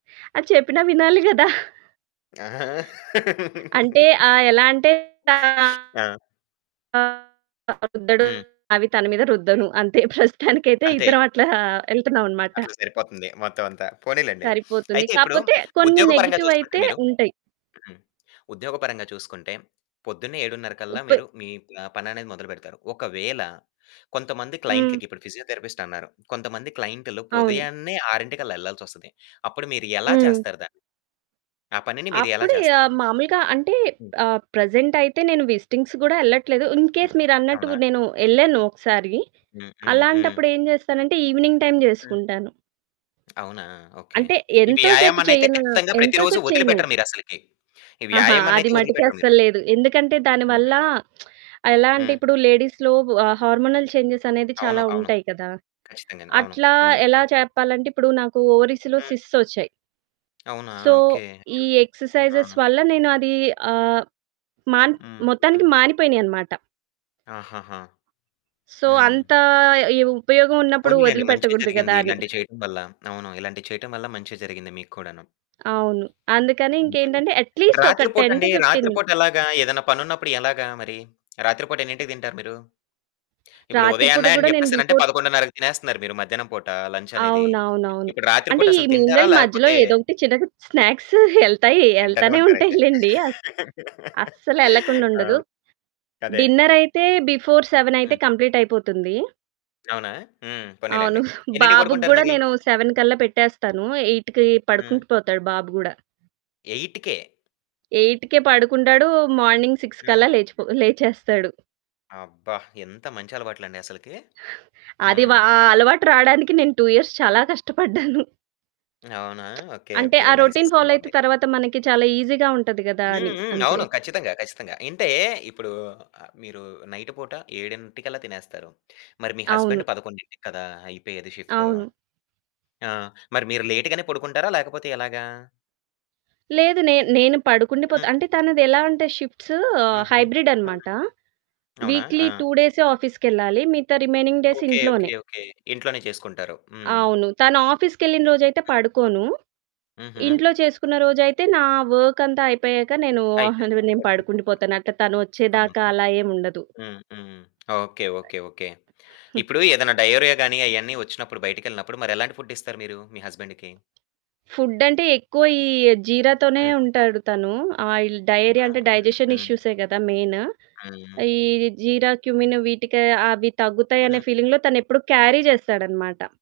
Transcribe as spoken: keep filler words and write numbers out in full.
అది చెప్పినా వినాలి గదా! ఆ! అంటే, ఆహ్, ఎలా అంటే, ఆ! ఆహ్, [unintelligible] హ్మ్. అవి తన మీద రుద్దను అంతే ప్రస్తుతానికి అయితే అంతే. ఇద్దరం అట్లా వెళ్తున్నాం అనమాట. అట్లా సరిపోతుంది మొత్తం అంతా పోనిలెండి. సరిపోతుంది. అయితే ఇప్పుడు కాపోతే కొన్ని ఉద్యోగ పరంగా చూసుకుంటే నెగెటివైతే మీరు ఉంటయి. హ్మ్. ఉద్యోగ పరంగా చూసుకుంటే పొద్దున్నే ఏడున్నర కల్లా ఉప్పు మీరు మీ పని అనేది మొదలు పెడతారు. ఒకవేళ కొంతమంది హ్మ్. క్లయింట్లకి ఇప్పుడు ఫిజియోథెరపిస్టన్నారు. కొంతమంది క్లయింట్లు అవును. పుదయాన్నే ఆరింటికల్లా ఎళ్ళాల్సొస్తది. అప్పుడు మీరు ఎలా హ్మ్. చేస్తారు దాన్ని. ఆ పనిని మీరు ఎలా అప్పుడిగ చేస్తారు? మాములుగా అంటే, హ్మ్. ఆహ్, ప్రెజెంట్ అయితే నేను విజిటింగ్స్ గూడా వెళ్ళట్లేదు. ఇన్ కేస్ హ్మ్. మీరన్నట్టు అవునా! నేను ఎళ్ళాను ఒకసారి హ్మ్. హ్మ్. హ్మ్. అలాంటప్పుడు ఎం చేస్తానంటే ఈవెనింగ్ టైమ్ హ్మ్. చేసుకుంటాను. అవునా! ఓకే. అంటే ఈ ఎంతో సేపు వ్యాయామన్నయితే చేయనా ఖచ్చితంగా ఎంతో ప్రతిరోజు సేపు చేయను. వదిలిపెట్టరు మీరసలకి. ఈ అహా! అది వ్యాయామన్నయితే మటికి వదిలిపెట్టరు మీరు. అస్సలు లేదు. ఎందుకంటే దాని వల్ల, హుహు. ఎలా అంటే హ్మ్. ఇప్పుడు లేడీస్‌లో హార్మోనల్ చేంజ్స్ అనేది అవును. చాలా అవును. ఉంటాయి కదా! ఖచ్చితంగాను. అవును. అట్లా, హ్మ్. ఎలా చెప్పాలంటే ఇప్పుడు నాకు ఓవరీస్‌లో హ్మ్. సిస్ట్స్ వచ్చాయి. అవునా! So, okay. అయ్యో! ఈ ఆ! ఎక్సర్సైజెస్ వల్ల నేను అది ఆహ్, మా హ్మ్. మొత్తానికి హ్మ్. మానిపోయినియి అనమాట. ఆహాహా! సో, హ్మ్. అంత ఆయు ఉపయోగం ఉన్నప్పుడు పోనీలెండి మంచే వదిలిపెట్టకూడదు కదా! జరిగింది. అని. ఇలాంటియి చేయటం వల్ల అవును. ఇలాంటియి చేయటం వల్ల మంచే జరిగింది మీకు కూడాను. అవును. అందుకని హుహు. ఇంకేంటంటే యట్‌లీస్ట్ ఒక రాత్రి పూట టెన్ టూ అండి. ఫిఫ్టీన్. రాత్రి మిన్ పూట ఎలాగా ఏదైనా పనున్నపుడు ఎలాగా మరి రాత్రి పూట ఎన్నింటికి తింటారు మీరు. ఇప్పుడు రాత్రి పూట ఉదయానే అని గూడా నేను చెప్పేసనంటే బిఫోర్ స్ పదకొండున్నరకి తినేస్తున్నారు మీరు మధ్యాహ్నం పూట లంచనేది. అవును. అవును. అవును. ఇప్పుడు రాత్రి అంటే పూట ఈ అసల మీన్ తింటారా వైల్ మధ్యలో లేకపోతే ఏదోకటి చిన్నగా స్నాక్స్ ఎళ్తాయి తింటనే ఎళ్తానే ఉంటాయి ఉంటారైతే లెండి. అస్సలెళ్ళకుండా ఆ! ఉండదు. అదే. డిన్నరైతే బిఫోర్ సెవెనైతే హ్మ్. కంప్లీటయిపోతుంది. అవునా! హ్మ్. అవును. పోనీలెండి. ఎన్నింటికి బాబుకి పడుకుంటారు గూడా మరి? నేను సెవెన్ కల్లా పెట్టేస్తాను. ఎయిట్‌కి హ్మ్. పడుకుంటూ పోతాడు బాబు గూడా. ఎయిట్‌కే ఎయిట్‌కే పడుకుంటాడు. మార్నింగ్ సిక్స్ కల్లా హ్మ్. లేచి పో లేచేస్తాడు. అబ్బా! ఎంత మంచి అలవాట్లండి అసలకి. అది వా హ్మ్. ఆ అలవాటు రాడానికి నేను టూ ఇయర్స్ చాలా కష్టపడ్డాను. అవునా! ఓకె. అంటే ఓకె. ఆ నైస్. రొటీన్ ఫాలో అయితే బావుంది. తరువాత మనకి చాలా ఈజీగా ఉంటది కదా! హ్మ్. అని హ్మ్. అంతే. అవును. ఖచ్చితంగా, ఖచ్చితంగా. అంటే ఇప్పుడు మీరు నైటు పూట ఏడింటికల్లా తినేస్తారు. మరి మీ అవును. హస్బెండ్ పదకొండింటికి కదా! అయిపోయేది షిఫ్టు. అవును. ఆ! మరి మీరు లేట్‌ గానే పడుకుంటారా లేకపోతే ఎలాగా? లేదు. నేన్ నేను పడుకుండి పోతా. హ్మ్. అంటే తనది ఎలా అంటే షిఫ్ట్స్ షిఫ్ట్స్ హుహు. హైబ్రిడ్ హ్మ్. అనమాట. అవునా? ఆ! వీక్లీ టూ డేసే ఆఫీస్‌కెళ్ళాలి. మిగతా రిమైనింగ్ డేస్ ఓకే. ఓకే. ఇంట్లోనే. ఓకే ఇంట్లోనే చేసుకుంటారు. హ్మ్. అవును. తను ఆఫీస్‌కెళ్ళిన రోజైతే హ్మ్. పడుకోను. హుహు. ఇంట్లో చేసుకున్న రోజైతే నా వర్క్ అంతా అయిపోయాక నేను, ఆహ్, అయిపోయిన తర్వాత నేను పడుకుండి పడుకుండిపోతారు. పోతాను. అట్లా అవునా? తనొచ్చేదాకా అలా ఏముండదు. హ్మ్. హ్మ్. ఓకే. ఓకే. ఓకే. ఇప్పుడు ఏదైనా డయోరియా గాని అయన్నీ వచ్చినప్పుడు బయటికెళ్ళినప్పుడు మరి ఎలాంటి ఫుడ్డిస్తారు మీరు మీ హస్బెండ్‌కి. ఫుడ్డంటే ఎక్కువ ఈ జీరా తోనే హ్మ్. ఉంటాడు. తను ఆయిల్ డయేరియా అవునా! అంటే డైజెషన్ హ్మ్. హ్మ్. ఇష్యూసే కదా! మెయిను. హ్మ్. ఈ జీరా, క్యుమిన్ వీటికి అవి తగ్గుతాయి అనే హ్మ్. ఫీలింగ్‌లో తనెప్పుడు క్యారీ చేస్తాడనమాట.